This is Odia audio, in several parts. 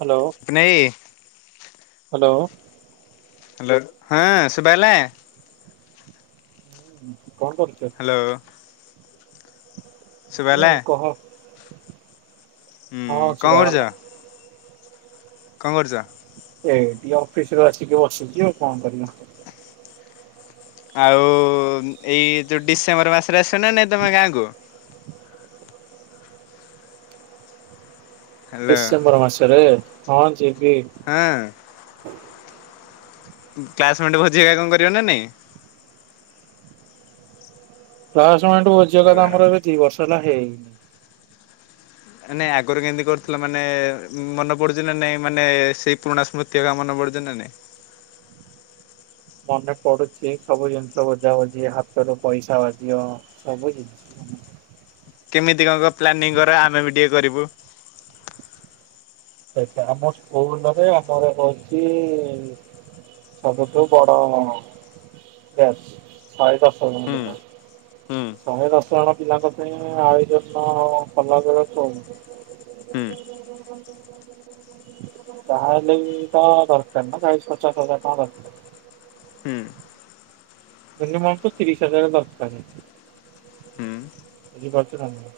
ହାଲୋ ସ୍ନେଇ ହାଲୋ। ହାଲୋ ହଁ ସୁଭାଗଲା? କଣ କରୁଚ? ହାଲୋ। ଉଁ କହ। ହଁ ହୁଁ କଣ ଶୁଭାଗଲା। କରୁଛ? କଣ କରୁଚ? ଏଇ ଟିକେ ଅଫିସରୁ ଆସିକି ବସିଚି ଆଉ କଣ କରିବା। ଆଉ ଏଇ ଯୋଉ ଡିସେମ୍ବର ମାସରେ ଆସିବ ନା ନାଇଁ ତମେ ଗାଁକୁ? ହ୍ୟାଲୋ ଡିସେମ୍ବର ମାସରେ ହଁ ଯିବି। ହଁ। ଉଁକ୍ଲାସମେଟ ଭୋଜି ହେକା କଣ କରିବା ନା ନାଇଁ? ପ୍ରାୟ ସମୟଠୁ ଭୋଜି ହେବ ଏକା ହ୍ୟାଲୋ। ଆମର ଏବେ ଦି ବର୍ଷ ହେଲା ହେଇନି। ନାଇଁ ଆଗରୁ କେମତି କରିଥିଲା ମାନେ ଉଁ ମନେ ପଡୁଚି ନା ନାଇଁ ମାନେ ସେଇ ପୁରୁଣା ସ୍ମୃ ତି ହେକା ମନେ ପଡୁଚି ନା ନାଇଁ? ମନେ ପଡୁଚି ସବୁ ଜିନିଷ ବୁଝାବୁଝି ହାତରୁ ପଇସା ବାଜିବ ସବୁ ଜିନିଷ କେମିତି କଣ କଣ ପ୍ଲାନିଂ କର ଆମେ ବି ଟିକେ କରିବୁ। ଆଚ୍ଛା ଆମ ସ୍କୁଲ ଘରେ ଆମର ରହିଚି ସବୁଠୁ ବଡ ବ୍ୟାଚ ଶହେ ଦଶଜଣ ହୁଁ ପିଲା। ହୁଁ ଶହେ ଦଶ ଜଣ ପିଲାଙ୍କ ପାଇଁ ଆୟୋଜନ କଲାବେଳକୁ ହୁଁ [inaudible] ତାହାହେଲେ ବି ତ ଦରକାର ନା ଚାଳିଶ ପଚାଶ ହଜାର ଟଙ୍କା ଦରକାର। ହୁଁ ମିନିମମ୍ ତ ତିରିଶ ହଜାର ଦରକାରେ। ହୁଁ ବୁଝିପାରଚୁ ନାଇଁ।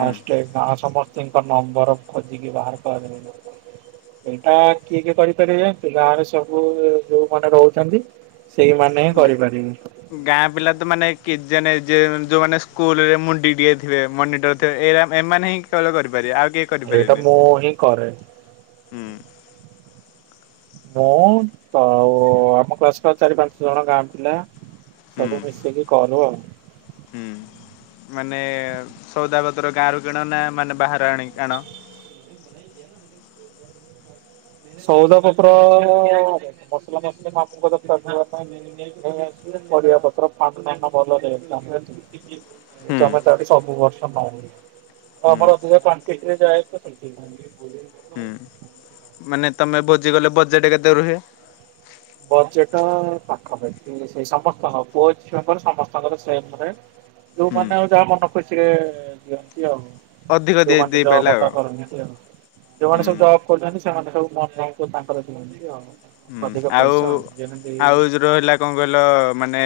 ଫାଷ୍ଟ ଗାଁ ସମସ୍ତିଙ୍କ ନମ୍ବର ଖୋଜିକି ବାହାର କରା ଏଇଟା କିଏ କିଏ କରିପାରିବେ ଜାଣିଚୁ ଗାଁରେ ସବୁ ଯୋଉ ମାନେ ରହୁଚନ୍ତି ସେଇମାନେ ହିଁ କରିପାରିବେ। ଗାଁ ପିଲା ତ ମାନେ କିଏ ଯେନେ ଯେ ମାନ ଯୋଉମାନେ ସ୍କୁଲରେ ମୁଣ୍ଡିଟିକେ ଥିବେ ମନିଟର୍ ତ ଏ ଏମାନେ ହିଁ କେବଲ କରିପାରିବେ ଆଉ କେହି ଏଇଟା କରିପାରିବେନି ମୁଁ ହିଁ କରେ। ହୁଁ। ମୁଁ ତ ଆଉ ଆମ କ୍ଲାସର ଚାରି ପାଞ୍ଚ ଜଣ ଗାଁ ପିଲା ହୁଁ ସବୁ ମିଶିକି କରୁ ଆଉ। ହୁଁ। ମାନେ ସଉଦା ପତ୍ର ଗାଁରୁ କିଣ ନା ମାନେ ବାହାରୁ ଆଣି ଆଣ? ସଉଦା ପତ୍ର ମସଲା ମସଲି ମାମୁଁଙ୍କ ଦୋକନ। [unintelligible] ସେ ଆସିଲେ ପରିବା ପତ୍ର ପାନ ଫାନ ଭଲ ଦେବେ। ଏ ହୁଁ ତମେ ତାଠି ସବୁ ବର୍ଷ। [unintelligible] ହୁଁ ଆମର ଅଧିକ କ୍ୱାଣ୍ଟିଟିରେ ଯାଏ ତ ସେଇଥିପାଇଁ। ହୁଁ। ମାନେ ତମେ ଭୋଜି କଲେ ବଜେଟ କେତେ ରୁହେ? ବଜେଟ ପାଖପାଖି ସେଇ ସମସ୍ତଙ୍କ ପୁଅ ଝିଅଙ୍କର ସମସ୍ତଙ୍କର ସେମ୍ ରେଟ୍। ହୁଁ ଯୋଉମାନେ ଆଉ ଯାହା ମନ ଖୁସିରେ ଦିଅନ୍ତି ଆଉ। ଅଧିକ ଦେଇ ଯୋଉମାନେ ଦେଇପାରିଲା ଜବ୍ ଆଉ କରନ୍ତି ଆଉ। ଯୋଉମାନେ ସବୁ ହୁଁ। ଜବ୍ କରୁଛନ୍ତି ସେମାନେ ସବୁ [unintelligible] ତାଙ୍କର ଦିଅନ୍ତି ଆଉ ହୁଁ ଅଧିକ ଆଉ ପଇସା ଯେମିତି ଆଉ ଯଉ ରହିଲା କଣ କହିଲ ମାନେ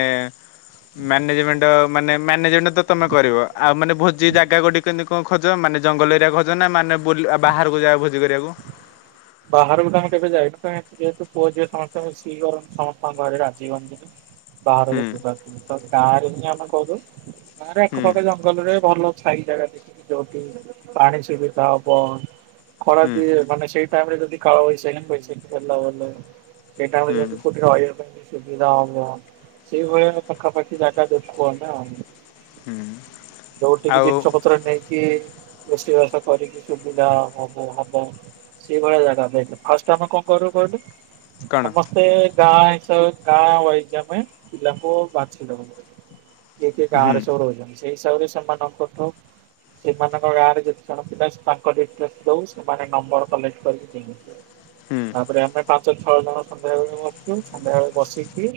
ମ୍ୟାନେଜମେଣ୍ଟ ମାନେ ମ୍ୟାନେଜମେଣ୍ଟ ତମେ କରିବ। ଆଉ ମାନେ ଭୋଜି ଜାଗା କୋଉଟି କେନ୍ତି କଣ ଖୋଜ? ମାନେ ଜଙ୍ଗଲ ଏରିଆ ଖୋଜ ନା ମାନେ ବୁଲ ବାହାରକୁ ଯା ଭୋଜି କରିବାକୁ? ବାହାରକୁ ତ ଆମେ କେବେ ଯାଇନୁ। କାହିଁକି ଯେହେତୁ ପୁଅ ଝିଅ ସମସ୍ତେ ମିଶିକି କରନ୍ତି ସମସ୍ତଙ୍କ ଘରେ ରାଜି ହୁଅ ହୁଁ ବାହାରକୁ ଯିବାର ନାହିଁ। ତ ଗାଁ ରେ ହିଁ ଆମେ କରୁ। ଗାଁ ରେ ହୁଁ ଆଖପାଖ ଜଙ୍ଗଲରେ ଭଲ ଛାଇ ଜାଗା ଦେଖିକି ଯୋଉଠି ପାଣି ସୁବିଧା ହବ, ଖରା ହୁଁ ଦିଏ ମାନେ ସେଇ ତା ପରେ ଯଦି କାଳବୈଶାଖୀ ଫୈଶାଖୀ ହେଲା ବଲେ। ସେଇ ଟାଇମ୍ ରେ ହୁଁ ଯେମିତି କୋଉଠି ରହିବା ପାଇଁ ସୁବିଧା ହବ। ସେଇଭଳିଆ ପାଖାପାଖି ଜାଗା ଦେଖୁ ଆମେ ଆଉ। ହୁଁ। ଯୋଉଠିକି ଆଉ ଜିନିଷ ପତ୍ର ନେଇକି ରୋଷେଇ ବାସ କରିକି ସୁବିଧା ହବ ହବ। ସେଇ ଭଳିଆ ଜାଗା ଦେଖ୍। ଫାଷ୍ଟ ଆମେ କଣ କରିବୁ କହିଲୁ କଣ? ସମସ୍ତେ ଗାଁ ହିସାବରେ ଗାଁ ୱାଇଜ୍ ଆମେ ପିଲାଙ୍କୁ ବାଛି ଦବୁ। କିଏ କିଏ ହୁଁ ଗାଁରେ ସବୁ ରହୁଛନ୍ତି। ସେଇ ହିସାବରେ ସେମାନଙ୍କଠୁ ସେମାନଙ୍କ ଗାଁରେ ଯେତେ ଜଣ ପିଲା ତାଙ୍କ ଡିଟେଲେସ୍ ନଉ, ସେମାନେ ନମ୍ବର କଲେକ୍ଟ କରିିକି। [unintelligible] ହୁଁ ତାପରେ ଆମେ ପାଞ୍ଚ ଛଅ ଜଣ ସନ୍ଧ୍ୟା ବେଳେ ବସୁ, ସନ୍ଧ୍ୟା ବେଳେ ବସିକି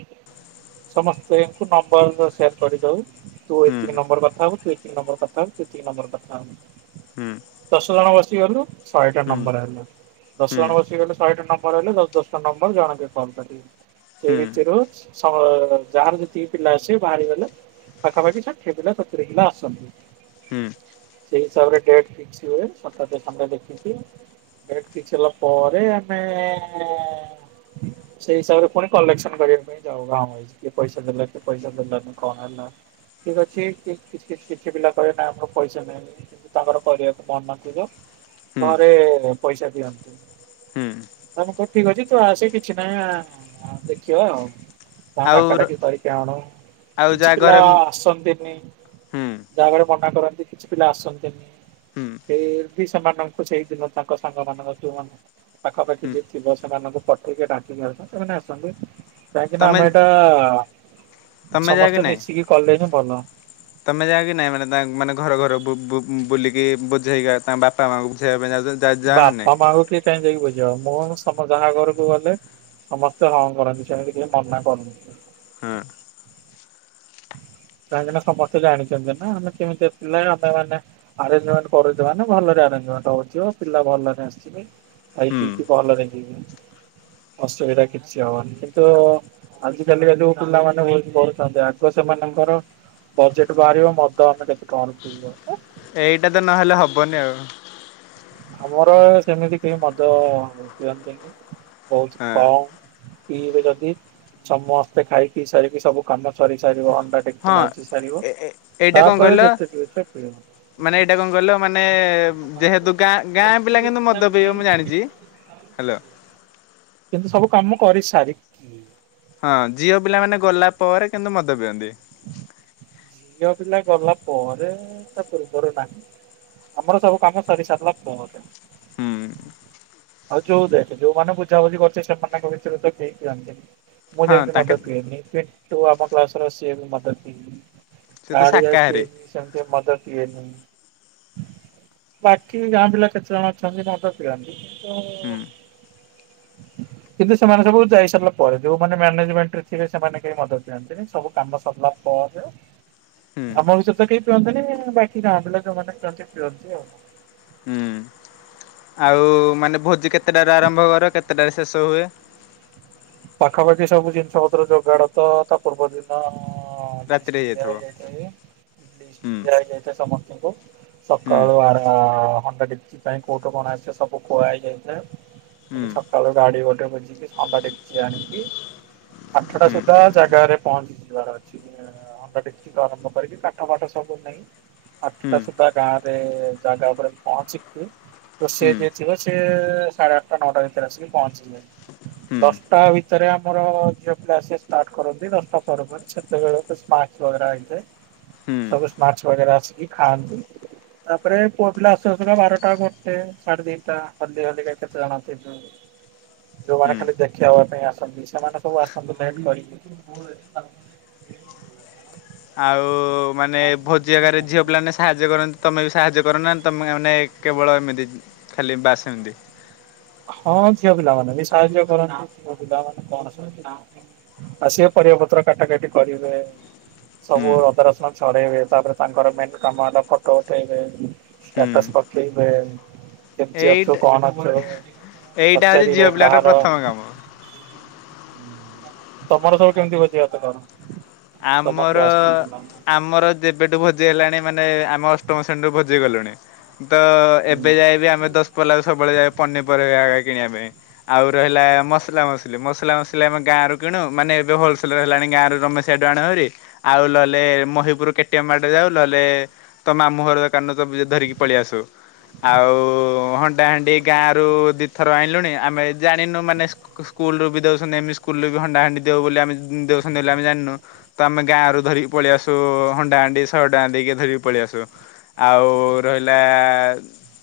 ସମସ୍ତେ ଙ୍କୁ ନମ୍ବର ସେଣ୍ଡ କରିଦଉ। ତୁ ହୁଁ ଏତିିକି ନମ୍ବର କଥା ହବୁ। ତୁ ଏତିକି ନମ୍ବର କଥା ହବୁ। ତୁ ଏତିକି ନମ୍ବର କଥା ହବୁ। ହୁଁ ଦଶ ଜଣ ବସିଗଲୁ ଶହେଟା ହୁଁ ହୁଁ ନମ୍ବର ଆ ହୁଁ ଦଶ ଜଣ ବସିଗଲେ ଶହେଟା ନମ୍ବର ହେଲେ ଦଶ ଦଶ ଟା ନମ୍ବର ଜଣକେ କଲ୍ କରିବୁ। ସେଇ ଭିତରୁ ହୁଁ ସ ଯାହାର ଯେତିକି ପିଲା ଆସିବେ ବାହାରିଗଲେ ପାଖାପାଖି ଷାଠିଏ ପିଲା ସତୁୁରୀ ପିଲା ଆସନ୍ତି। ସେଇ ହିସାବରେ ଡେଟ୍ ଫିକ୍ସ ହୁଏ। ସଟର୍ ଡେ, ସଣ୍ଡେ ଦେଖିକି। ଡେଟ୍ ଫିକ୍ସ ହେଲା ପରେ ଆମେ ସେଇ ହିସାବରେ ପୁଣି କଲେକ୍ସନ କରିବା ପାଇଁ ଯାଉ ଗାଁ ୱାଇଜ୍। କିଏ ପଇସା ଦେଲା କିଏ ପଇସା ଦେଲାନି କଣ ହେଲା। ଠିକ୍ ଅଛି। କି କିଛି କିଛି ପିଲା କହିବେ ନା ଆମର ପଇସା ନାହିଁ। କିନ୍ତୁ ତାଙ୍କର କରିବାକୁ ମନ ଥିବ। ହୁଁ ଘରେ ପଇସା ଦିଅନ୍ତିନି। ହୁଁ। ମାନେ କହିବୁ ଠିକ୍ ଅଛି ତୁ ଆସେ କିଛି ନାହିଁ ଦେଖିବା ଆଉ। ତା ଆଉ ଡାକା ଡାକି କରିକି ଆଣୁ, ଆଉ କିଛି ଯାହା ପିଲା ଘରେ ହୁଁ ଆସନ୍ତିନି। ଯାହା ଘରେ ମନା କରନ୍ତି କିଛି ପିଲା ଆସନ୍ତିନି। ହୁଁ ଫିର୍ ବି ସେମାନଙ୍କୁ ସେଇ ଦିନ ତାଙ୍କ ସାଙ୍ଗ ମାନଙ୍କ ଯୋଉମାନେ ପାଖାପାଖି ହୁଁ ଯିଏ ଥିବ ସେମାନଙ୍କୁ ପଠେଇକି ଡାକିକି ଆଣନ୍ତି। ସେମାନେ ଆସନ୍ତି। କାହିଁକି ନା ତମେ ଆମେ ଏଟା ତମେ ଯାଅ କି ସମସ୍ତେ ନାଇଁ? ମିଶିକି କଲେ ହିଁ ଭଲ। ତମେ ଯାଅ କିି ନାଇଁ ମାନେ ତା ମାନେ ଘର ଘର ବୁ-ବୁ-ବୁଲିକି ବୁଝେଇବା ତାଙ୍କ ବାପା ମାଆଙ୍କୁ ବୁଝେଇବା ପାଇଁ ଯାଉଚ ବାପା ମାଆଙ୍କୁ କିଏ କାହିଁ ଯାଇକି ବୁଝିବ ମୁଁ ସମ୍ପ ଯାହା ଘରକୁ ଗଲେ ସମସ୍ତେ ହଁ କରନ୍ତି ସେମିତି କେହିଁ ମନା କରନ୍ତିନି। ହୁଁ। କାହିଁକି ନା ସମସ୍ତେ ଜାଣିଛନ୍ତି ନା ଆମେ କେମିତିଆ ପିଲା ଆମେ ମାନେ ଆରେଞ୍ଜମଣ୍ଟ କରୁଚୁମାନେ ଭଲରେ ଆରେଞ୍ଜମଣ୍ଟ ହୋଉଥିବ ପିଲା ଭଲରେ ଆସିବେ। ଖାଇ ହୁଁ ପିିଇକି ଭଲ ରେ ଯିବେ ଅସୁବିଧା କିଛି ହବନି କିନ୍ତୁ ଆଜିକାଲିିକା ଯୋଉ ପିଲାମାନେ ଭୋଜି କରୁଛନ୍ତି ଆଗ ସେମାନେ ତାର ବଜେଟ ବାହାରିବ ମଦ ଆମେ କେତେ ଟଙ୍କାରେ ପିଇବୁ। ଏଇଟା ତ ନହେଲେ ହବନି ଆଉ। ଆମର ସେମିତି କେହି ମଦ ପିଅନ୍ତିନି। ବହୁତ ହଁ କମ ପିଇବେ ଯଦି ସମସ୍ତେ ଖାଇ ପିଇ ସାରିକି ସବୁ କାମ ସରି ସାରିବ ହଣ୍ଡା ଡେକ୍ଚି ହଁ ମାଜି ସାରିବ ଏ ଏ ଏଇଟା କଣ କହିଲ ତାପରେ ଯେତେ ପିଉଚ ପିଅ। ମାନେ ଏଇଟା କହିଲ ମାନେ ଏ ଯେହେତୁ ଗାଁ ଗାଁ ପିଲା କିନ୍ତୁ ମଦ ପିଇବେ ମୁଁ ଜାଣିଛି। ହେଲୋ କିନ୍ତୁ ସବୁ କାମ କରି ସାରି। ହଁ ଝିଅ ପିଲାମାନେ ଗଲା ପରେ କିନ୍ତୁ ମଦ ପିଅନ୍ତି। ଝିଅ ପିଲା ଗଲା ପରେ ତା ପୂର୍ବରୁ ନାହିଁ। ଆମର ସବୁ କାମ ସରି ସାରିଲା ପରେ। ହୁଁ ଆଉ ଯୋଉ ଦେଖ ଯୋଉମାନେ ବୁଝାବୁଝି କରୁଛେ ସେମାନଙ୍କ ଭିତରେ ତ କେହି ପିଅନ୍ତିନି। ମୁଁ ହଁ ଯେମିତି ତାଙ୍କେ ମଦ ପିଣ୍ଟୁ ଆମ କ୍ଲାସର ସିଏ ବି ମଦ ପିଏନି। ସେ ତ ଗାଁ ଆଡେ ଶାକାହାରୀ ସିଏ ବି ସେମିତି ମଦ ପିଏନି। ବାକି ଗାଁ ପିଲା କେତେ ଜଣ ଅଛନ୍ତି ମଦ ପିଅନ୍ତି। ହୁଁ କିନ୍ତୁ କିନ୍ତୁ ସେମାନେ ସବୁ ଯାଇ ସାରିଲା ପରେ ଯୋଉମାନେ ମ୍ୟାନେଜମେଣ୍ଟରେ ଥିବେ ସେମାନେ କେହି ମଦ ପିଅନ୍ତିନି। ସବୁ କାମ ସରିଲା ପରେ ହୁଁ ଆମ ଭିତରେ ତ କେହି ପିଅନ୍ତିନି ବାକି ଗାଁ ପିଲା ଯଉମାନେ ପିଅନ୍ତି ପିଅନ୍ତି ଆଉ। ହୁଁ। ଆଉ ମାନେ ଭୋଜି କେତେଟାରୁ ଆରମ୍ଭ କର କେତେଟାରେ ଶେଷ ହୁଏ। ପାଖାପାଖି ସବୁ ଜିନିଷ ପତ୍ର ଯୋଗାଡ ତ ତା ପୂର୍ବଦିନ। ଆଁ ଲିଷ୍ଟ ରାତିରେ ହେଇଯାଇଥିବ ଦିଆହେଇଯାଇଥାଏ ଲିଷ୍ଟ ଦିଆ ହେଇଯାଇଥାଏ ସମସ୍ତଙ୍କୁ। ସକାଳୁ ଆ ହଣ୍ଡା ଡେକ୍ଚି ପାଇଁ କୋଉଠୁ କଣ ଆସିବ ସବୁ କୁହା ହେଇଯାଇଥାଏ। ଖାଲି ସକାଳୁ ଗାଡି ଗୋଟେ ବୁଝିକି ହଣ୍ଡା ଡେ କ୍ଚି ଆଣିକି ଆଠଟା ସୁଦ୍ଧା ଜାଗାରେ ପହଞ୍ଚି ଯିବାର ଅଛି। ହଣ୍ଡା ଡେକ୍ଚୀଠୁ ଆରମ୍ଭ କରିକି କାଠଫାଠ ସବୁ ନେଇକି ଆଠଟା ସୁଦ୍ଧା ଗାଁ ରେ ଜାଗା ଉପରେ ପହଞ୍ଚିିକି ତ ସିଏ ଯିଏ ଆଉ ଥିବେ ସିଏ ସାଢ଼େ ଆଠଟା ନଅଟା ଭିତରେ ଆସିକି ପହଞ୍ଚିଯିବେ। ତା ଭିତରେ ଆମର ଝିଅପିଲା ଆସିବା ଷ୍ଟାର୍ଟ କରନ୍ତି ଦଶଟା ପରେ ପରେ। ସେତେବେଳକୁ ସ୍ନାକ୍ସ ବଗେରା ହେଇଥାଏ ସବୁ ଶ୍ନାକ୍ସ ବଗେରା ଆସିକି ଖାଆନ୍ତି। ତାପରେ ପୁଅ ପିଲା ଆସୁ ଆସୁକା ବାରଟା ଗୋଟେ ସାଢେ ତିନିଟା ହଲି ହଲିକା କେତେ ଜଣ ଯୋଉମାନେ ଖାଲି ଦେଖ ଖେଇହବା ପାଇଁ ଆସନ୍ତି ସେମାନେ ସବୁ ଆସନ୍ତି ଲେଟ୍ କରିକି। ଆଉ ମାନେ ଭୋଜି ଆଗରେ ଝିଅ ପିଲାମାନେ ସାହାଯ୍ୟ ସାହାଯ୍ୟ କରନ୍ତି ତମେ ବି ସାହାଯ୍ୟ କର ନା ତମେ ମାନେ କେବଳ ଏମିତି ଖାଲି ବାସ୍ ଏମିତି? ହଁ ଝିଅ ପିଲାମାନେ ବି ସାହାଯ୍ୟ କରନ୍ତି ପୁଅ ପିଲାମାନେ କଣ ସବୁ ଆସିବେ ପରିବା ପତ୍ର କାଟା କଟି କରିବେ। ସବୁ ହୁଁ ଅଦା ରସୁଣ ଛଡେଇବେ। ତାପରେ ତାଙ୍କର ମେନ କାମ ହେଲା ଫଟୋ ଉଠେଇବେ। ହୁଁ ଷ୍ଟାଟସ୍ ପକେଇବେ କେମତି ଏଇଟା ଅଛୁ କଣ ଅଛୁ। ଏଇଟା ହେଉଛି ପଚାରିବେ ଝିଅ ପିଲାର କାହାର ପ୍ରଥମ କାମ। ତମର ସବୁ କେମିତି ଭୋଜି ଭାତ କର? ତମ ଆମର କ୍ଲାସମେଟ୍ ପିଲାଙ୍କୁ ଆମର ଯେବେଠୁ ଭୋଜି ହେଲାଣି ମାନେ ଆମେ ଅଷ୍ଟମ ଶ୍ରେଣୀରୁ ଭୋଜି କଲୁଣି ତ ହୁଁ ଏବେ ଯାଏ ଆମେ ଦଶ ପିଲାଉ ସବୁବେଳେ ଯାଇ ପନିରିବା କିଣିବା ପାଇଁ। ଆଉ ରହିଲା ମସଲା ମସଲି ମସଲା ମସଲି ଆମେ ଗାଁ ର କିଣୁ ମାନେ ଏବେ ହୋଲସେଲ ର ହେଲାଣି ଗାଁରୁ ର ସେଡୁ ଆଣେ ହେରି ଆଉ ଲଲେ ମହିପୁର କେଟିଏମ ମାଡେ ଯାଉ ଲଲେ ତ ମାମୁଁର କାରାନ ତ ଧରିକି ପଳେଇଆସୁ। ଆଉ ହଣ୍ଡାହାଣ୍ଡି ଗାଁ ରରୁ ଦିଥର ଆଣିଲୁଣି ଆମେ ଜାଣିନୁ ମାନେ ସ୍କୁଲୁରୁ ବି ଦଉଛନ୍ତି ଏମିତି ସ୍କୁଲ୍ ବି ହଣ୍ଡା ହଣ୍ଡି ଦେଉ ବୋଲି ଆମେ ଦେଉଛନ୍ତି ବୋଲି ଆମେ ଜାଣିନୁ। ତ ଆମେ ଗାଁ ରୁ ଧରିକି ପଳେଇ ଆସୁ ହଣ୍ଡା ହଣ୍ଡି ସଏ ଟଙ୍କା ଦେଇକି ଧରିକି ପଳେଇଆସୁ। ଆଉ ରହିଲା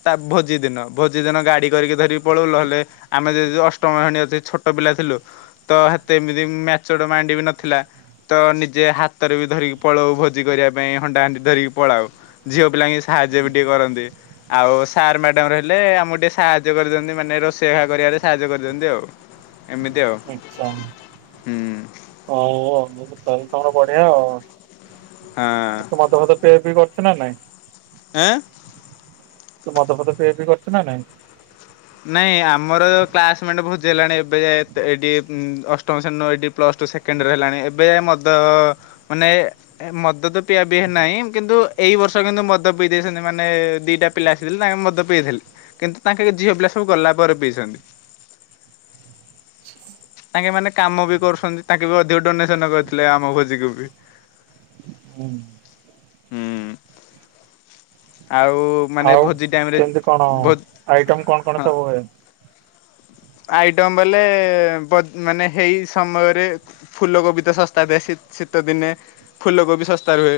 ତା ଭୋଜି ଦିନ ଭୋଜି ଦିନ ଗାଡ଼ି କରିକି ଧରିକି ପଳଉ ନହେଲେ ଆମେ ଯଦି ଅଷ୍ଟମ ଶେଣୀ ଅ ଛୋଟ ପିଲା ଥିଲୁ ତ ସେତେ ଏମିତି ମମ୍ୟାଚୁଅର୍ ମାଇଣ୍ଡ ବି ନଥିଲା। ତ ନିଜେ ହାତରେ ବି ଧରିକି ପଳାଉ ଭୋଜି କରିବା ପାଇଁ ହଣ୍ଡା ହାଣ୍ଡି ଧରିକି ପଳାଉ ଝିଅ ପିଲାଙ୍କ ସାହାଯ୍ୟ ବି ଟିକେ କରନ୍ତି। ଆଉ ସାର୍ ମ୍ୟାଡ଼ାମ ରହିଲେ ଆମକୁ ଟିକେ ସାହାଯ୍ୟ କରିଦିଅନ୍ତି। ମାନେ ରୋଷେଇ ଘା କରିବାରେ ସାହାଯ୍ୟ କରିଦିଅନ୍ତି ଆଉ। ଏମିତି ଆଉ। ଆଚ୍ଛା ହୁଁ ହଁ ତାହଲେ ତମର ବଢିଆ ଆଉ। ଏ ତୁ ହଁ ମଦ ଫଦ ପିଆ ପିଇ କରୁଛୁ ନା ନାଇଁ? ଆଁ ତୁ ମଦ ଫଦ ପିଆ ପିଇ କରୁଛୁ ନା ନାଇଁ? ନାଇଁ ଆମର କ୍ଲାସମେଟ ଭୋଜି ହେଲାଣି ଏବେ ଏତେ ଏଇଠି ଉମ ଅଷ୍ଟମ ଶ୍ରେଣୀରୁ ଏଠି ପ୍ଲସ୍ ଟୁ ସେକେଣ୍ଡୟର ହେଲାଣି, ଏବେ ମଦ ମାନେ ମଦ ତ ପିଆ ପିଇ ନାହିଁ କିନ୍ତୁ ଏଇ ବର୍ଷ କିନ୍ତୁ ମଦ ପିଇ ଦେଇଛନ୍ତି ମାନେ ଦିଟା ପିଲା ଆସିଥିଲେ ତାଙ୍କ ମଦ ପିଇଥିଲେ କିନ୍ତୁ ତାଙ୍କେ ଝିଅ ପିଲା ସବୁ ଗଲା ପରେ ପିଇଛନ୍ତି। ତାଙ୍କେ ମାନେ କାମ ବି କରୁଛନ୍ତି ତାଙ୍କେ ବି ଅଧିକ ଡୋନେସନ କରିଥିଲେ ଆମ ଭୋଜିକୁୁ ବି। ହୁଁ। ହୁଁ ଆଉ ମାନେ ଆଉ ଭୋଜି ଟାଇମରେ କେମିତି କଣ ଭୋ ଆଇଟମ କଣ କଣ ହଁ ସବୁ ହୁଏ? ଆଇଟମ୍ ବେଲେ ବୋ ମାନେ ହେଇ ସମୟରେ ଫୁଲ କୋବି ତ ଶସ୍ତା ଥାଏ ଶୀ-ଶୀତ ଦିନେ, ଫୁଲ କୋବି ଶସ୍ତା ରୁହେ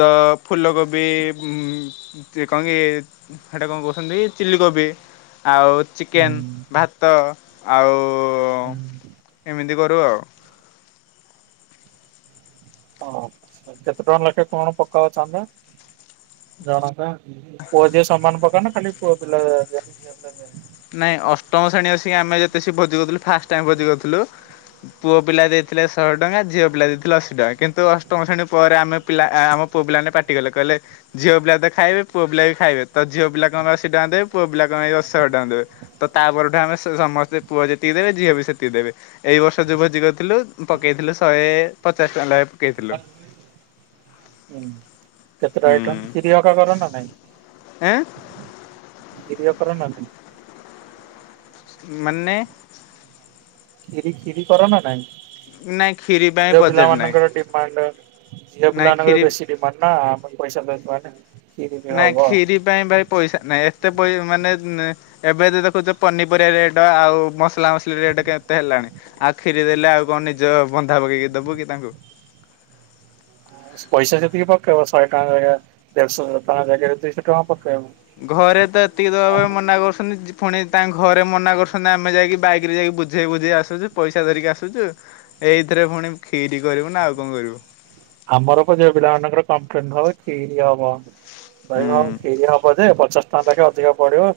ତ ଫୁଲ କୋବି ଉମ କଣ କି ସେଇଟା କଣ କହୁଛନ୍ତି ଚିଲି କୋବି। ଆଉ ହୁଁ। ଚିକେନ୍, ଭାତ ଆଉ ହୁଁ ଏମିତି କରୁ ଆଉ। ଆଚ୍ଛା କେତେ ଟଙ୍କା ଲେଖା କଣ ପକାଅ ଚାନ୍ଦା, ଜଣକା? ପୁଅ ଝିଅ ସମାନ ପକା ନା ଖାଲି ପୁଅ ପିଲା ଦିଅନ୍ତି ଝିଅ ପିଲା ଦିଅନ୍ତିନି। ନାଇଁ ଅଷ୍ଟମ ଶ୍ରେଣୀ ଆସିକି ଆମେ ଯେତେ ବସିକି ଭୋଜି କରୁଥିଲୁ, ଫାଷ୍ଟ ଟାଇମ୍ ଭୋଜି କରୁଥିଲୁ। ପୁଅ ପିଲା ଦେଇଥିଲେ ଶହେ ଟଙ୍କା ଝିଅ ପିଲା ଦେଇଥିଲେ ଅଶୀ ଟଙ୍କା କିନ୍ତୁ ଅଷ୍ଟମ ଶ୍ରେଣୀ ପରେ ଆମେ ପିଲା ଆ ଆମ ପୁଅପିଲାମାନେ ପାଟିକଲେ କହିଲେ ଝିଅ ପିଲା ତ ଖାଇବେ ପୁଅ ପିଲା ବି ଖାଇବେ ତ ଝିଅ ପିଲା କଣ ପାଇଁ ଅଶୀ ଟଙ୍କା ଦେବେ ପୁଅ ପିଲା କଣ ପାଇଁ ଅଶ ଶହେ ଦେବେ ତ ତା ପରଠୁ ଆମେ ସ ସମସ୍ତେ ପୁଅ ଯେତିକି ଦେବେ ଝିଅ ବି ସେତିକି ଦେବେ। ଏଇ ବର୍ଷ ଯୋଉ ଭୋଜି କରିଥିଲୁ ପକେଇଥିଲୁ ଶହେ ପଚାଶ ଟଙ୍କା ଲେଖା ପକେଇଥିଲୁ। ହୁଁ କେତେଟା ଆଇଟମ୍ କ୍ଷୀରି ହକା କର ନା ଏଁ ନାଇଁ? କ୍ଷୀରି ଓ କରନା ନାଇଁ? ମାନେ? କ୍ଷୀରି କ୍ଷୀରି କର ନା ନାଇଁ? ନାଇଁ କ୍ଷୀରି ପାଇଁ ଝିଅ ବଜେଟ ପିଲା ନାହିଁ। ମାନଙ୍କର ଡିମାଣ୍ଡ ଝିଅ ନାଇଁ ପିଲାମାନଙ୍କର କ୍ଷୀରି ବେଶୀ ଡିମାଣ୍ଡ ନା ଆମର ପଇସା ଦଉଥିବା ନା। ନାଇଁ କ୍ଷୀରି ପାଇଁ ଭାଇ ପଇସା ନାଇଁ ଏତେ ପଇସା ମାନେ ଏବେ ତ ଦେଖୁଛ ପନିପରିବା ରେଟ ଆଉ ମସଲା ମସଲି ରେଟ୍ କେତେ ହେଲାଣି। ଆଉ କ୍ଷୀରି ଦେଲେ ଆଉ କଣ ନିଜ ବନ୍ଧା ପକେଇକି ଦବୁ କି ତାଙ୍କୁ? ପଇସା ସେତିକି ପକେଇବ ଶହେ ଟଙ୍କା ଭଳିଆ ଦେଢଶହ ଟଙ୍କା ଜାଗାରେ ଦୁଇଶହ ଟଙ୍କା ପକେଇବ। ଘରେ ତ ଏତିକି ଦବା ଆମ ପାଇଁ ମନା କରୁଛନ୍ତି ପୁଣି ତାଙ୍କ ଘରେ ମନା କରୁଛନ୍ତି ଆମେ ଯାଇକି ବାଇକ୍ ରେ ଯାଇକି ବୁଝେଇ ବୁଝେଇ ଆସୁଛୁ ପଇସା ଧରିକି ଆସୁଛୁ। ଏଇଥିରେ ପୁଣି କ୍ଷୀରି କରିବୁ ନା ଆଉ କଣ କରିବୁ। ଆମର ପା ଝିଅ ପିଲାମାନଙ୍କର କମ୍ପ୍ଲେନ୍ ଖିରି ହବ। ଭାଇ ହଁ ହୁଁ। କ୍ଷୀରି ହବ ଯେ ପଚାଶ ତା ପାଖେ ଅଧିକ ପଡିବ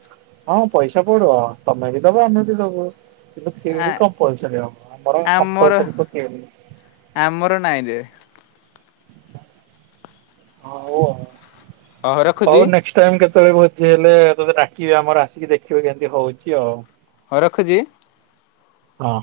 ହଁ ପଇସା ପଡିବ ତମେ ବି ଦବ ଆମେ ବି ଦବୁ। କିନ୍ତୁ ଆ କ୍ଷୀରି କମ୍ପଲସରି ହବ, ଆମର କମ୍ପଲସରି ତ କ୍ଷୀରି। ଆମର ନାଇଁରେ। ହଉ ଆଉ ହଉ ନେ ଟାଇମ୍ କେତେବେଳେ ଭୋଜି ହେଲେ ତୋତେ ଡାକିବି ଆମର ଆସିକି ଦେଖିବୁ କେମିତି ହଉଛି ଆଉ। ହଁ ରଖୁଛି। ହଁ।